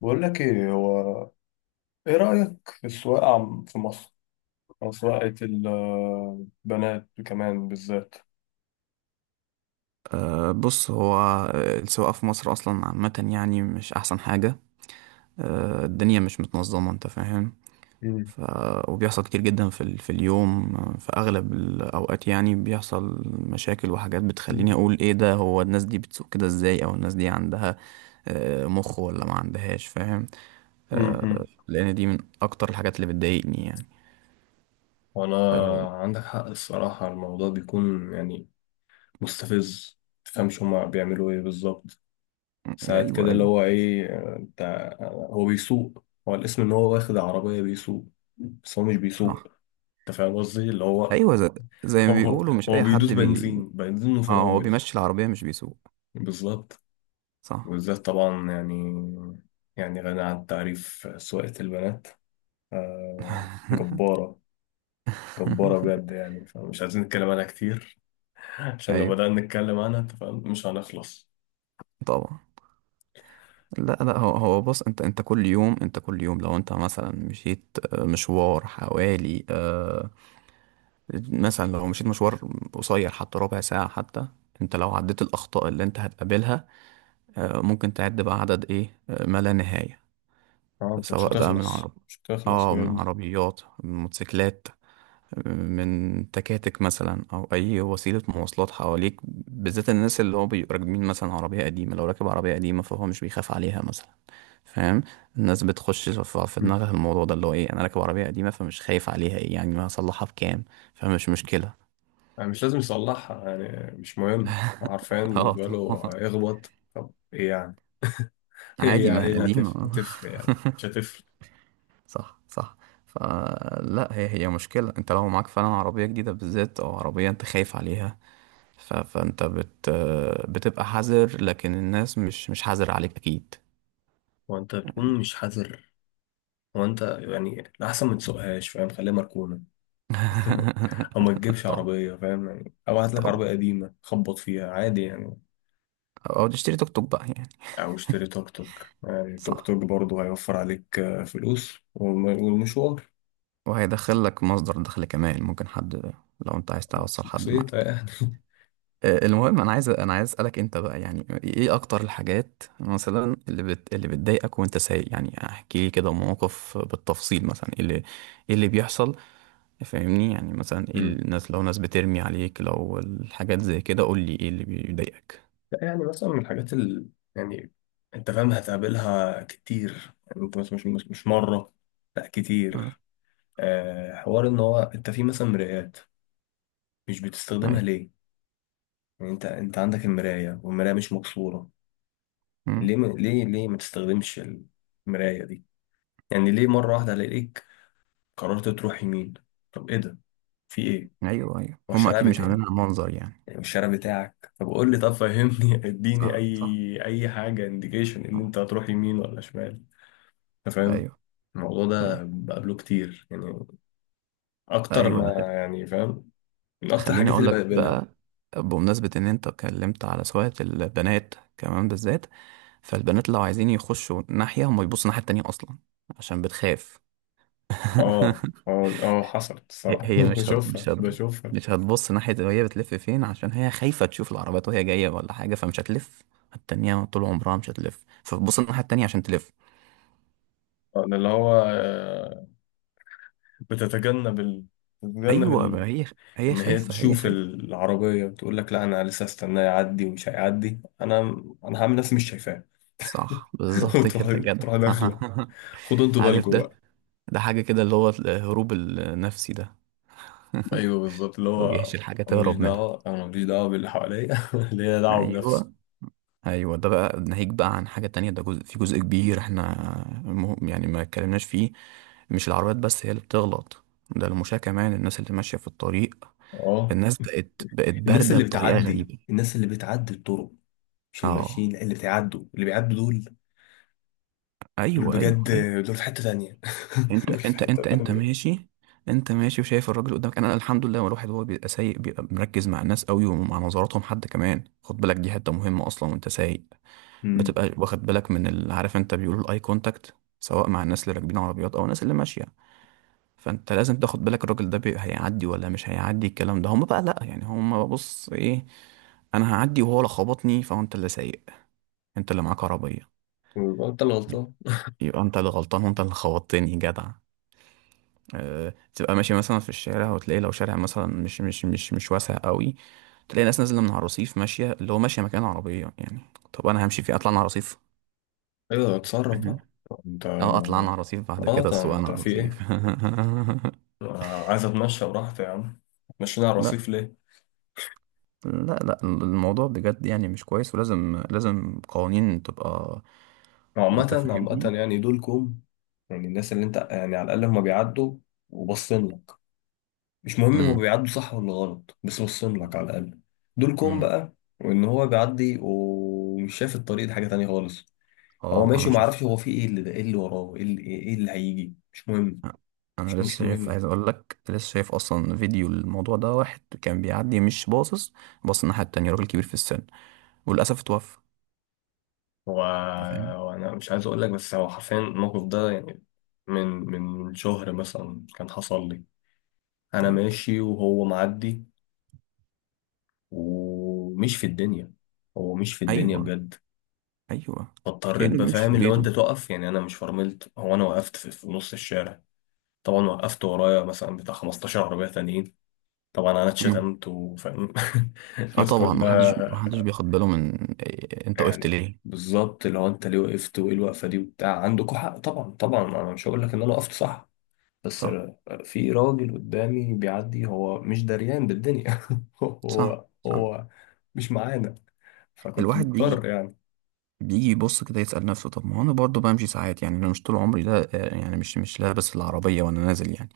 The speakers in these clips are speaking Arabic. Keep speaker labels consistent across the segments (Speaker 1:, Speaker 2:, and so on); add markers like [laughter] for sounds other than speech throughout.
Speaker 1: بقول لك ايه، هو ايه رأيك في السواقة عم في مصر، او سواقة البنات كمان بالذات؟
Speaker 2: بص هو، السواقة في مصر أصلا عامة يعني مش أحسن حاجة. الدنيا مش متنظمة، أنت فاهم.
Speaker 1: مم.
Speaker 2: ف... وبيحصل كتير جدا في اليوم، في أغلب الأوقات يعني بيحصل مشاكل وحاجات بتخليني أقول إيه ده. هو الناس دي بتسوق كده إزاي؟ أو الناس دي عندها مخ ولا ما عندهاش؟ فاهم.
Speaker 1: امم
Speaker 2: لأن دي من أكتر الحاجات اللي بتضايقني يعني.
Speaker 1: وانا عندك حق الصراحة، الموضوع بيكون يعني مستفز، متفهمش هما بيعملوا ايه بالظبط. ساعات
Speaker 2: أيوه
Speaker 1: كده اللي
Speaker 2: أيوه.
Speaker 1: هو ايه، انت، هو بيسوق، هو الاسم ان هو واخد عربية بيسوق، بس هو مش بيسوق.
Speaker 2: صح.
Speaker 1: انت فاهم قصدي، اللي هو
Speaker 2: أيوه زي, زي
Speaker 1: [laughs]
Speaker 2: ما
Speaker 1: هو
Speaker 2: بيقولوا مش
Speaker 1: هو
Speaker 2: أي
Speaker 1: بيدوس
Speaker 2: حد
Speaker 1: بنزين، بنزين
Speaker 2: آه، هو
Speaker 1: وفرامل.
Speaker 2: بيمشي العربية مش بيسوق.
Speaker 1: بالظبط.
Speaker 2: صح.
Speaker 1: وبالذات طبعا يعني غني عن التعريف سواقة البنات. جبارة، جبارة بجد يعني، فمش عايزين نتكلم عنها كتير. [laughs] عشان لو
Speaker 2: أيوه،
Speaker 1: بدأنا نتكلم عنها، انت فاهم، مش هنخلص.
Speaker 2: طبعا. لا لا، هو هو بص، انت كل يوم، انت كل يوم لو انت مثلا مشيت مشوار حوالي، مثلا لو مشيت مشوار قصير حتى ربع ساعة حتى، انت لو عديت الأخطاء اللي انت هتقابلها، ممكن تعد بقى عدد ايه، ما لا نهاية.
Speaker 1: اه، انت مش
Speaker 2: سواء بقى من
Speaker 1: هتخلص،
Speaker 2: عرب،
Speaker 1: مش هتخلص
Speaker 2: اه من
Speaker 1: بجد.
Speaker 2: عربيات، من موتوسيكلات، من تكاتك مثلا، او اي وسيله مواصلات حواليك. بالذات الناس اللي هو بيبقوا راكبين مثلا عربيه قديمه، لو راكب عربيه قديمه فهو مش بيخاف عليها مثلا، فاهم. الناس بتخش في
Speaker 1: مم.
Speaker 2: دماغها الموضوع ده اللي هو ايه: انا راكب عربيه قديمه فمش خايف عليها، ايه يعني، ما هصلحها بكام، فمش مشكله.
Speaker 1: يعني مش لازم يصلحها، يعني مش مهم. عارفين،
Speaker 2: [laughs] اه
Speaker 1: بالنسبة له
Speaker 2: طبعا.
Speaker 1: هيخبط، طب ايه يعني؟ [laughs] ايه
Speaker 2: عادي،
Speaker 1: يعني،
Speaker 2: ما
Speaker 1: ايه
Speaker 2: هي
Speaker 1: اللي
Speaker 2: قديمه، آه.
Speaker 1: هتفرق؟ يعني مش
Speaker 2: [laughs]
Speaker 1: هتفرق.
Speaker 2: صح صح. فلا هي، هي مشكله، انت لو معاك فعلا عربيه جديده بالذات، او عربيه انت خايف عليها، ف... فانت بت... بتبقى حذر. لكن الناس مش، حذر عليك اكيد.
Speaker 1: وانت تكون مش حذر، وانت يعني الأحسن ما تسوقهاش، فاهم، خليها مركونة. [laughs] او ما
Speaker 2: [laughs]
Speaker 1: تجيبش
Speaker 2: طبعا.
Speaker 1: عربيه، فاهم يعني، او هات لك
Speaker 2: طبعا.
Speaker 1: عربيه قديمه خبط فيها عادي يعني.
Speaker 2: او تشتري توك توك بقى يعني.
Speaker 1: او اشتري توك توك يعني، توك
Speaker 2: صح.
Speaker 1: توك برضه هيوفر عليك فلوس والمشوار.
Speaker 2: وهيدخل لك مصدر دخل كمان، ممكن حد لو انت عايز توصل حد
Speaker 1: بسيطه
Speaker 2: معاك.
Speaker 1: يعني. [laughs]
Speaker 2: المهم، انا عايز اسالك انت بقى يعني ايه اكتر الحاجات مثلا اللي اللي بتضايقك وانت سايق. يعني احكي لي كده موقف بالتفصيل مثلا، ايه اللي، ايه اللي بيحصل. فاهمني يعني، مثلا ايه
Speaker 1: مم.
Speaker 2: الناس، لو ناس بترمي عليك، لو الحاجات زي كده، قول لي ايه اللي بيضايقك.
Speaker 1: لا يعني، مثلا من الحاجات يعني انت فاهم، هتقابلها كتير يعني، انت مش مرة، لا
Speaker 2: آه،
Speaker 1: كتير. حوار ان هو، انت في مثلا مرايات، مش بتستخدمها
Speaker 2: ايوه.
Speaker 1: ليه؟ يعني انت عندك المراية، والمراية مش مكسورة.
Speaker 2: مم.
Speaker 1: ليه ما تستخدمش المراية دي؟ يعني ليه مرة واحدة الاقيك قررت تروح يمين؟ طب ايه ده؟ في ايه؟
Speaker 2: ايوه ايوه، هم
Speaker 1: والشارع
Speaker 2: اكيد مش
Speaker 1: بتاعي،
Speaker 2: عاملينها منظر يعني.
Speaker 1: يعني والشارع بتاعك، طب قول لي، طب فهمني. [laughs] اديني
Speaker 2: صح صح.
Speaker 1: اي حاجة، انديكيشن ان
Speaker 2: آه،
Speaker 1: انت هتروح يمين ولا شمال. انت فاهم،
Speaker 2: ايوه
Speaker 1: الموضوع
Speaker 2: ايوه
Speaker 1: ده بقابله كتير يعني، اكتر
Speaker 2: ايوه ده.
Speaker 1: ما يعني فاهم، من اكتر
Speaker 2: خليني
Speaker 1: الحاجات
Speaker 2: اقول
Speaker 1: اللي
Speaker 2: لك
Speaker 1: بقابلها.
Speaker 2: بقى بمناسبة ان انت اتكلمت على سواقة البنات كمان بالذات. فالبنات لو عايزين يخشوا ناحية، هم يبصوا الناحية التانية اصلا، عشان بتخاف.
Speaker 1: اه،
Speaker 2: [laughs]
Speaker 1: اه، اه، حصلت
Speaker 2: هي
Speaker 1: الصراحة. [laughs]
Speaker 2: هي
Speaker 1: بشوفها، بشوفها.
Speaker 2: مش هتبص ناحية وهي بتلف فين، عشان هي خايفة تشوف العربيات وهي جاية ولا حاجة، فمش هتلف التانية طول عمرها. مش هتلف، فبتبص الناحية التانية عشان تلف.
Speaker 1: أنا اللي هو بتتجنب بتتجنب
Speaker 2: ايوه، ما هي هي
Speaker 1: ان هي
Speaker 2: خايفة، هي
Speaker 1: تشوف
Speaker 2: خايفة.
Speaker 1: العربيه، وتقول لك لا انا لسه استناه يعدي ومش هيعدي، انا هعمل نفسي مش شايفاه.
Speaker 2: صح،
Speaker 1: [laughs]
Speaker 2: بالظبط
Speaker 1: وتروح،
Speaker 2: كده جدع.
Speaker 1: تروح داخله.
Speaker 2: [laughs]
Speaker 1: خدوا انتوا
Speaker 2: عارف
Speaker 1: بالكم
Speaker 2: ده؟
Speaker 1: بقى.
Speaker 2: ده حاجة كده اللي هو الهروب النفسي ده. [laughs]
Speaker 1: ايوه بالظبط، اللي
Speaker 2: هو
Speaker 1: هو
Speaker 2: بيحشي الحاجة
Speaker 1: انا ماليش
Speaker 2: تهرب منها.
Speaker 1: دعوه، انا ماليش دعوه باللي حواليا. [laughs] ليا دعوه بنفسي.
Speaker 2: ايوه ايوه. ده بقى ناهيك بقى عن حاجة تانية، ده جزء، في جزء كبير احنا يعني ما اتكلمناش فيه. مش العربيات بس هي اللي بتغلط، ده المشاة كمان، الناس اللي ماشية في الطريق.
Speaker 1: اه
Speaker 2: الناس بقت
Speaker 1: الناس
Speaker 2: باردة
Speaker 1: اللي
Speaker 2: بطريقة
Speaker 1: بتعدي،
Speaker 2: غريبة.
Speaker 1: الناس اللي بتعدي الطرق، مش اللي
Speaker 2: اه.
Speaker 1: ماشيين، لا، اللي بيعدوا دول
Speaker 2: ايوه ايوه
Speaker 1: بجد،
Speaker 2: ايوه.
Speaker 1: دول في حته تانيه. [laughs]
Speaker 2: انت
Speaker 1: دول في
Speaker 2: انت
Speaker 1: حته
Speaker 2: انت انت
Speaker 1: تانيه.
Speaker 2: ماشي، انت ماشي وشايف الراجل قدامك. انا الحمد لله الواحد هو بيبقى سايق، بيبقى مركز مع الناس قوي ومع نظراتهم، حد كمان خد بالك، دي حته مهمه اصلا وانت سايق.
Speaker 1: امم
Speaker 2: بتبقى واخد بالك من عارف، انت بيقولوا الاي كونتاكت، سواء مع الناس اللي راكبين عربيات او الناس اللي ماشيه. فانت لازم تاخد بالك الراجل ده هيعدي ولا مش هيعدي. الكلام ده هم بقى لا، يعني هم بص ايه، انا هعدي وهو لا خبطني. فانت اللي سايق، انت اللي معاك عربيه،
Speaker 1: ويبقى انت اللي غلطان.
Speaker 2: يبقى انت اللي غلطان وانت اللي خبطتني جدع. تبقى ماشي مثلا في الشارع وتلاقي لو شارع مثلا مش واسع قوي، تلاقي ناس نازله من على الرصيف ماشيه اللي هو ماشيه مكان عربيه يعني. طب انا همشي فيه، اطلع انا على الرصيف.
Speaker 1: ايوه، اتصرف
Speaker 2: مهم.
Speaker 1: بقى انت.
Speaker 2: اه اطلع انا على الرصيف، بعد
Speaker 1: اه
Speaker 2: كده
Speaker 1: طب
Speaker 2: اسوق انا
Speaker 1: انت
Speaker 2: على
Speaker 1: في
Speaker 2: الرصيف.
Speaker 1: ايه؟ عايز اتمشى براحتي يا عم، مشينا على
Speaker 2: [laughs] لا،
Speaker 1: الرصيف ليه؟
Speaker 2: لا الموضوع بجد يعني مش كويس، ولازم، لازم قوانين تبقى.
Speaker 1: عامة،
Speaker 2: انت
Speaker 1: عامة
Speaker 2: فاهمني.
Speaker 1: يعني دولكم، يعني الناس اللي انت يعني، على الأقل هما بيعدوا وبصين لك. مش مهم هو
Speaker 2: امم.
Speaker 1: بيعدوا صح ولا غلط، بس بصين لك على الأقل، دولكم
Speaker 2: امم.
Speaker 1: بقى. وإن هو بيعدي ومش شايف الطريق، دي حاجة تانية خالص. هو
Speaker 2: اه
Speaker 1: ماشي
Speaker 2: انا شفت.
Speaker 1: ومعرفش، هو في ايه، اللي ده ايه، اللي وراه ايه، اللي هيجي، مش مهم.
Speaker 2: انا
Speaker 1: مش
Speaker 2: لسه
Speaker 1: مش
Speaker 2: شايف،
Speaker 1: مهم.
Speaker 2: عايز اقول لك، لسه شايف اصلا فيديو الموضوع ده، واحد كان بيعدي مش باصص، باص الناحيه التانية، راجل كبير في السن، وللاسف اتوفى.
Speaker 1: هو
Speaker 2: انت فاهم.
Speaker 1: هو انا مش عايز اقول لك، بس هو حرفيا الموقف ده يعني من شهر مثلا كان حصل لي. انا
Speaker 2: طيب.
Speaker 1: ماشي وهو معدي ومش في الدنيا، هو مش في الدنيا
Speaker 2: ايوه
Speaker 1: بجد.
Speaker 2: ايوه.
Speaker 1: فاضطريت،
Speaker 2: كانه بيمشي
Speaker 1: بفهم
Speaker 2: في
Speaker 1: اللي هو انت
Speaker 2: بيته.
Speaker 1: تقف، يعني انا مش فرملت، هو انا وقفت في نص الشارع. طبعا وقفت ورايا مثلا بتاع 15 عربية تانيين. طبعا انا
Speaker 2: مم.
Speaker 1: اتشتمت وفاهم. [laughs]
Speaker 2: اه
Speaker 1: الناس
Speaker 2: طبعا، محدش
Speaker 1: كلها
Speaker 2: بياخد باله من إيه انت وقفت
Speaker 1: يعني،
Speaker 2: ليه.
Speaker 1: بالظبط اللي هو انت ليه وقفت، وايه الوقفة دي وبتاع. عندكوا حق طبعا، طبعا انا مش هقول لك ان انا وقفت صح. بس
Speaker 2: صح
Speaker 1: في راجل قدامي بيعدي، هو مش دريان بالدنيا. [laughs]
Speaker 2: صح
Speaker 1: هو
Speaker 2: صح.
Speaker 1: هو مش معانا، فكنت
Speaker 2: الواحد
Speaker 1: مضطر
Speaker 2: بيجي،
Speaker 1: يعني.
Speaker 2: بيجي يبص كده يسأل نفسه طب ما هو انا برضه بمشي ساعات يعني. انا مش طول عمري لا، يعني مش، لابس العربية وانا نازل يعني.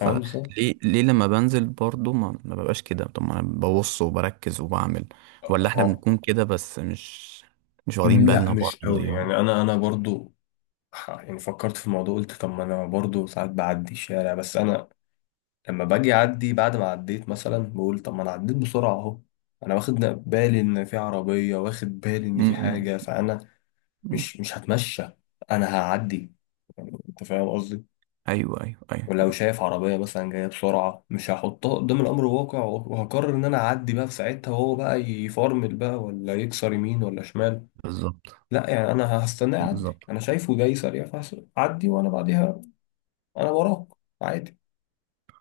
Speaker 1: عنصر.
Speaker 2: ليه لما بنزل برضه ما ببقاش كده؟ طب ما انا ببص وبركز وبعمل. ولا احنا
Speaker 1: اه،
Speaker 2: بنكون كده بس مش، واخدين
Speaker 1: لا
Speaker 2: بالنا
Speaker 1: مش
Speaker 2: برضه
Speaker 1: قوي
Speaker 2: زيهم.
Speaker 1: يعني، انا برضو، يعني فكرت في الموضوع، قلت طب ما انا برضو ساعات بعدي الشارع، بس انا لما باجي اعدي بعد ما عديت مثلا بقول، طب ما انا عديت بسرعة اهو، انا واخد بالي ان في عربية، واخد بالي ان
Speaker 2: م-
Speaker 1: في حاجة،
Speaker 2: م-
Speaker 1: فانا
Speaker 2: م.
Speaker 1: مش هتمشى، انا هعدي. يعني انت فاهم قصدي،
Speaker 2: ايوه ايوه
Speaker 1: ولو
Speaker 2: ايوه.
Speaker 1: شايف عربية مثلا جاية بسرعة، مش هحطها قدام الأمر الواقع وهقرر إن أنا أعدي بقى في ساعتها، وهو بقى يفرمل بقى ولا يكسر يمين ولا شمال.
Speaker 2: بالظبط.
Speaker 1: لا يعني، أنا هستناه يعدي،
Speaker 2: بالظبط.
Speaker 1: أنا شايفه جاي سريع فأعدي وأنا بعديها، أنا وراك، عادي،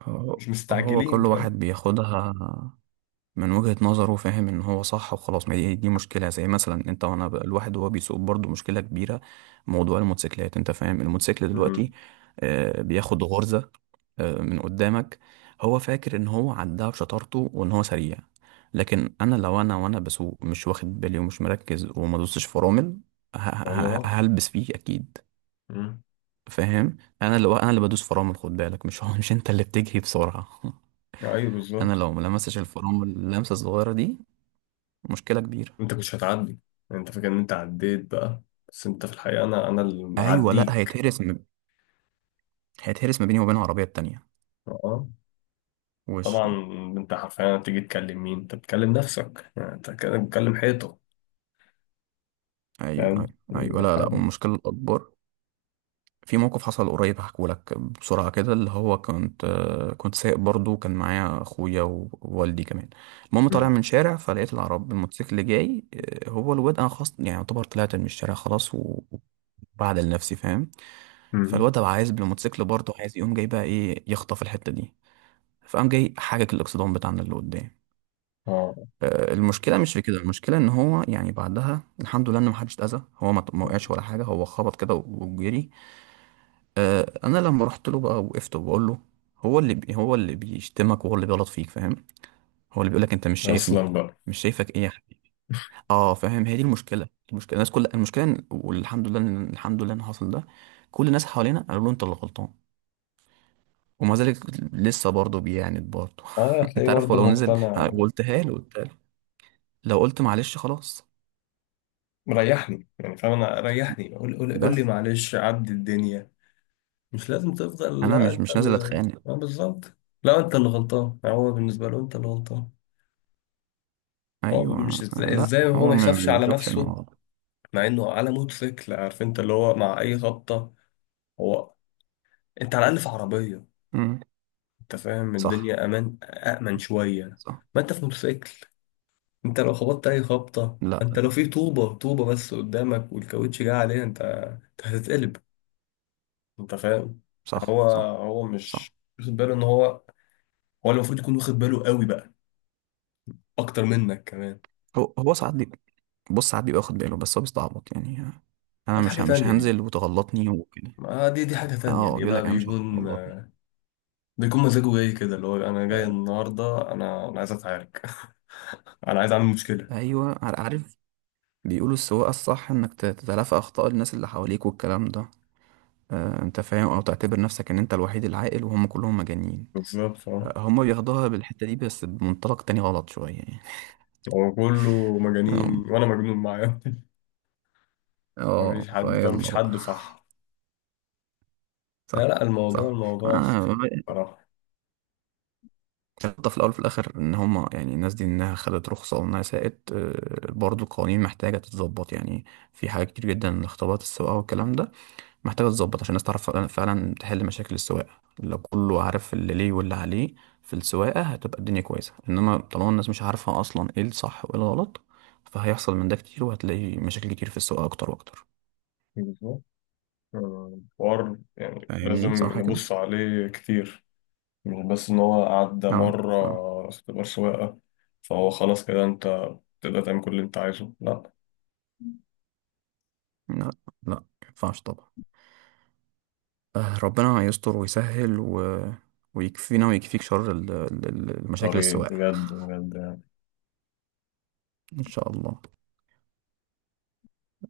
Speaker 2: هو
Speaker 1: مش
Speaker 2: هو
Speaker 1: مستعجلين،
Speaker 2: كل واحد
Speaker 1: فاهم.
Speaker 2: بياخدها من وجهة نظره، فاهم، ان هو صح وخلاص. ما دي، دي مشكلة. زي مثلا انت وانا بقى الواحد وهو بيسوق برضه مشكلة كبيرة. موضوع الموتوسيكلات، انت فاهم الموتوسيكل دلوقتي
Speaker 1: امم
Speaker 2: بياخد غرزة من قدامك، هو فاكر ان هو عداها بشطارته وان هو سريع. لكن انا لو انا وانا بسوق مش واخد بالي ومش مركز وما دوستش فرامل،
Speaker 1: لو أنا راح.
Speaker 2: هلبس فيه اكيد.
Speaker 1: امم،
Speaker 2: فاهم. انا اللي بدوس فرامل، خد بالك، مش [laughs] هو، مش انت اللي بتجري بسرعة. [laughs]
Speaker 1: أيوه
Speaker 2: انا
Speaker 1: بالظبط.
Speaker 2: لو ما لمستش الفرامل اللمسة الصغيرة دي، مشكلة كبيرة.
Speaker 1: أنت مش هتعدي، أنت فاكر إن أنت عديت بقى، بس أنت في الحقيقة أنا اللي
Speaker 2: ايوه. لا،
Speaker 1: معديك.
Speaker 2: هيتهرس ما... هيتهرس ما بيني وبين العربيه التانيه.
Speaker 1: أه
Speaker 2: وش.
Speaker 1: طبعا. أنت حرفيا هتيجي تكلم مين؟ أنت بتكلم نفسك، يعني أنت كده بتكلم حيطة.
Speaker 2: ايوه
Speaker 1: فاهم
Speaker 2: ايوه ايوه.
Speaker 1: يعني
Speaker 2: لا، لا،
Speaker 1: حد؟
Speaker 2: والمشكله الاكبر، في موقف حصل قريب هحكوا لك بسرعه كده، اللي هو كنت، كنت سايق برضو، كان معايا اخويا ووالدي كمان. المهم طالع
Speaker 1: مم.
Speaker 2: من شارع، فلقيت العرب، الموتوسيكل جاي. هو الواد، انا خلاص يعني يعتبر طلعت من الشارع خلاص وبعدل نفسي، فاهم.
Speaker 1: مم.
Speaker 2: فالواد ده عايز بالموتوسيكل برضه، عايز يقوم جاي بقى ايه، يخطف الحته دي. فقام جاي حاجك الاكسدام بتاعنا اللي قدام.
Speaker 1: اه،
Speaker 2: المشكله مش في كده، المشكله ان هو يعني بعدها الحمد لله ان محدش اتاذى، هو ما وقعش ولا حاجه، هو خبط كده وجري. انا لما رحت له بقى، وقفت وبقول له، هو اللي هو اللي بيشتمك وهو اللي بيغلط فيك، فاهم، هو اللي بيقول لك انت مش شايفني.
Speaker 1: اصلا بقى.
Speaker 2: مش شايفك ايه يا حبيبي! اه فاهم، هي دي المشكله. المشكله الناس، كل المشكله والحمد لله الحمد لله ان حصل ده، كل الناس حوالينا قالوا له انت اللي غلطان، ومع ذلك لسه برضه بيعاند برضه.
Speaker 1: اه،
Speaker 2: [laughs]
Speaker 1: هتلاقيه
Speaker 2: انت عارف،
Speaker 1: برضه
Speaker 2: ولو نزل.
Speaker 1: مقتنع.
Speaker 2: قلتها له، قلتها له، لو قلت معلش خلاص
Speaker 1: مريحني يعني فاهم، انا ريحني، قول، قول، قول لي
Speaker 2: بس،
Speaker 1: معلش عدي الدنيا، مش لازم تفضل
Speaker 2: انا
Speaker 1: لا
Speaker 2: مش،
Speaker 1: انت
Speaker 2: نازل
Speaker 1: اللي،
Speaker 2: اتخانق.
Speaker 1: اه بالظبط، لا انت اللي غلطان. يعني هو بالنسبه له انت اللي غلطان. هو مش
Speaker 2: ايوه.
Speaker 1: ازاي,
Speaker 2: لا،
Speaker 1: ازاي هو
Speaker 2: هو
Speaker 1: ما
Speaker 2: ما
Speaker 1: يخافش
Speaker 2: ما
Speaker 1: على
Speaker 2: بيشوفش
Speaker 1: نفسه؟
Speaker 2: الموضوع.
Speaker 1: مع انه على موتوسيكل، عارف، انت اللي هو مع اي خبطه، هو انت على الاقل في عربيه،
Speaker 2: امم.
Speaker 1: انت فاهم،
Speaker 2: صح
Speaker 1: الدنيا امان، امن شويه.
Speaker 2: صح.
Speaker 1: ما انت في موتوسيكل، انت لو خبطت اي خبطه،
Speaker 2: لا.
Speaker 1: انت لو في طوبه، طوبه بس قدامك والكاوتش جه عليها، انت هتتقلب. انت فاهم، يعني هو
Speaker 2: صح صح
Speaker 1: هو
Speaker 2: صح.
Speaker 1: مش واخد باله ان هو، هو اللي المفروض يكون واخد باله قوي بقى، اكتر منك كمان.
Speaker 2: هو هو ساعات بص ساعات بيبقى واخد باله بس هو بيستعبط يعني، انا
Speaker 1: دي
Speaker 2: مش
Speaker 1: حاجه
Speaker 2: مش
Speaker 1: تانية دي،
Speaker 2: هنزل وتغلطني وكده.
Speaker 1: ما دي حاجه تانية
Speaker 2: اه
Speaker 1: دي
Speaker 2: بيقول
Speaker 1: بقى،
Speaker 2: لك انا مش
Speaker 1: بيكون
Speaker 2: هتغلطني.
Speaker 1: بيكون مزاجه جاي كده، اللي هو انا جاي النهارده، انا عايز اتعارك. [laughs] انا عايز اعمل مشكله.
Speaker 2: ايوه عارف. بيقولوا السواقه الصح انك تتلافى اخطاء الناس اللي حواليك والكلام ده. انت فاهم، او تعتبر نفسك ان انت الوحيد العاقل وهم كلهم مجانين.
Speaker 1: بالظبط. اه،
Speaker 2: هم بياخدوها بالحته دي بس بمنطلق تاني غلط شويه يعني.
Speaker 1: هو كله مجانين
Speaker 2: [laughs]
Speaker 1: وانا مجنون معاهم. [laughs]
Speaker 2: اه
Speaker 1: مفيش حد فاهم،
Speaker 2: فيلا
Speaker 1: مفيش
Speaker 2: بقى.
Speaker 1: حد صح. لا،
Speaker 2: صح
Speaker 1: لا، الموضوع،
Speaker 2: صح.
Speaker 1: الموضوع
Speaker 2: آه،
Speaker 1: سخيف بصراحه.
Speaker 2: النقطة في الأول وفي الآخر إن هما يعني الناس دي إنها خدت رخصة وإنها سائت، برضو القوانين محتاجة تتظبط يعني. في حاجات كتير جدا، اختبارات السواقة والكلام ده محتاجة تتظبط عشان الناس تعرف فعلا، فعلاً تحل مشاكل السواقة. لو كله عارف اللي ليه واللي عليه في السواقة هتبقى الدنيا كويسة. إنما طالما الناس مش عارفة أصلا إيه الصح وإيه الغلط، فهيحصل من ده كتير، وهتلاقي مشاكل كتير في السواقة أكتر وأكتر.
Speaker 1: بالظبط. حوار يعني لازم
Speaker 2: فاهمني صح كده؟
Speaker 1: نبص عليه كتير، مش بس إن هو عدى
Speaker 2: اه
Speaker 1: مرة
Speaker 2: اه.
Speaker 1: اختبار سواقة، فهو خلاص كده أنت تقدر تعمل كل اللي أنت عايزه؟ لأ.
Speaker 2: لا، لا مينفعش طبعا. ربنا يستر ويسهل ويكفينا ويكفيك شر المشاكل
Speaker 1: طريق،
Speaker 2: السواقة.
Speaker 1: بجد، بجد.
Speaker 2: إن شاء الله.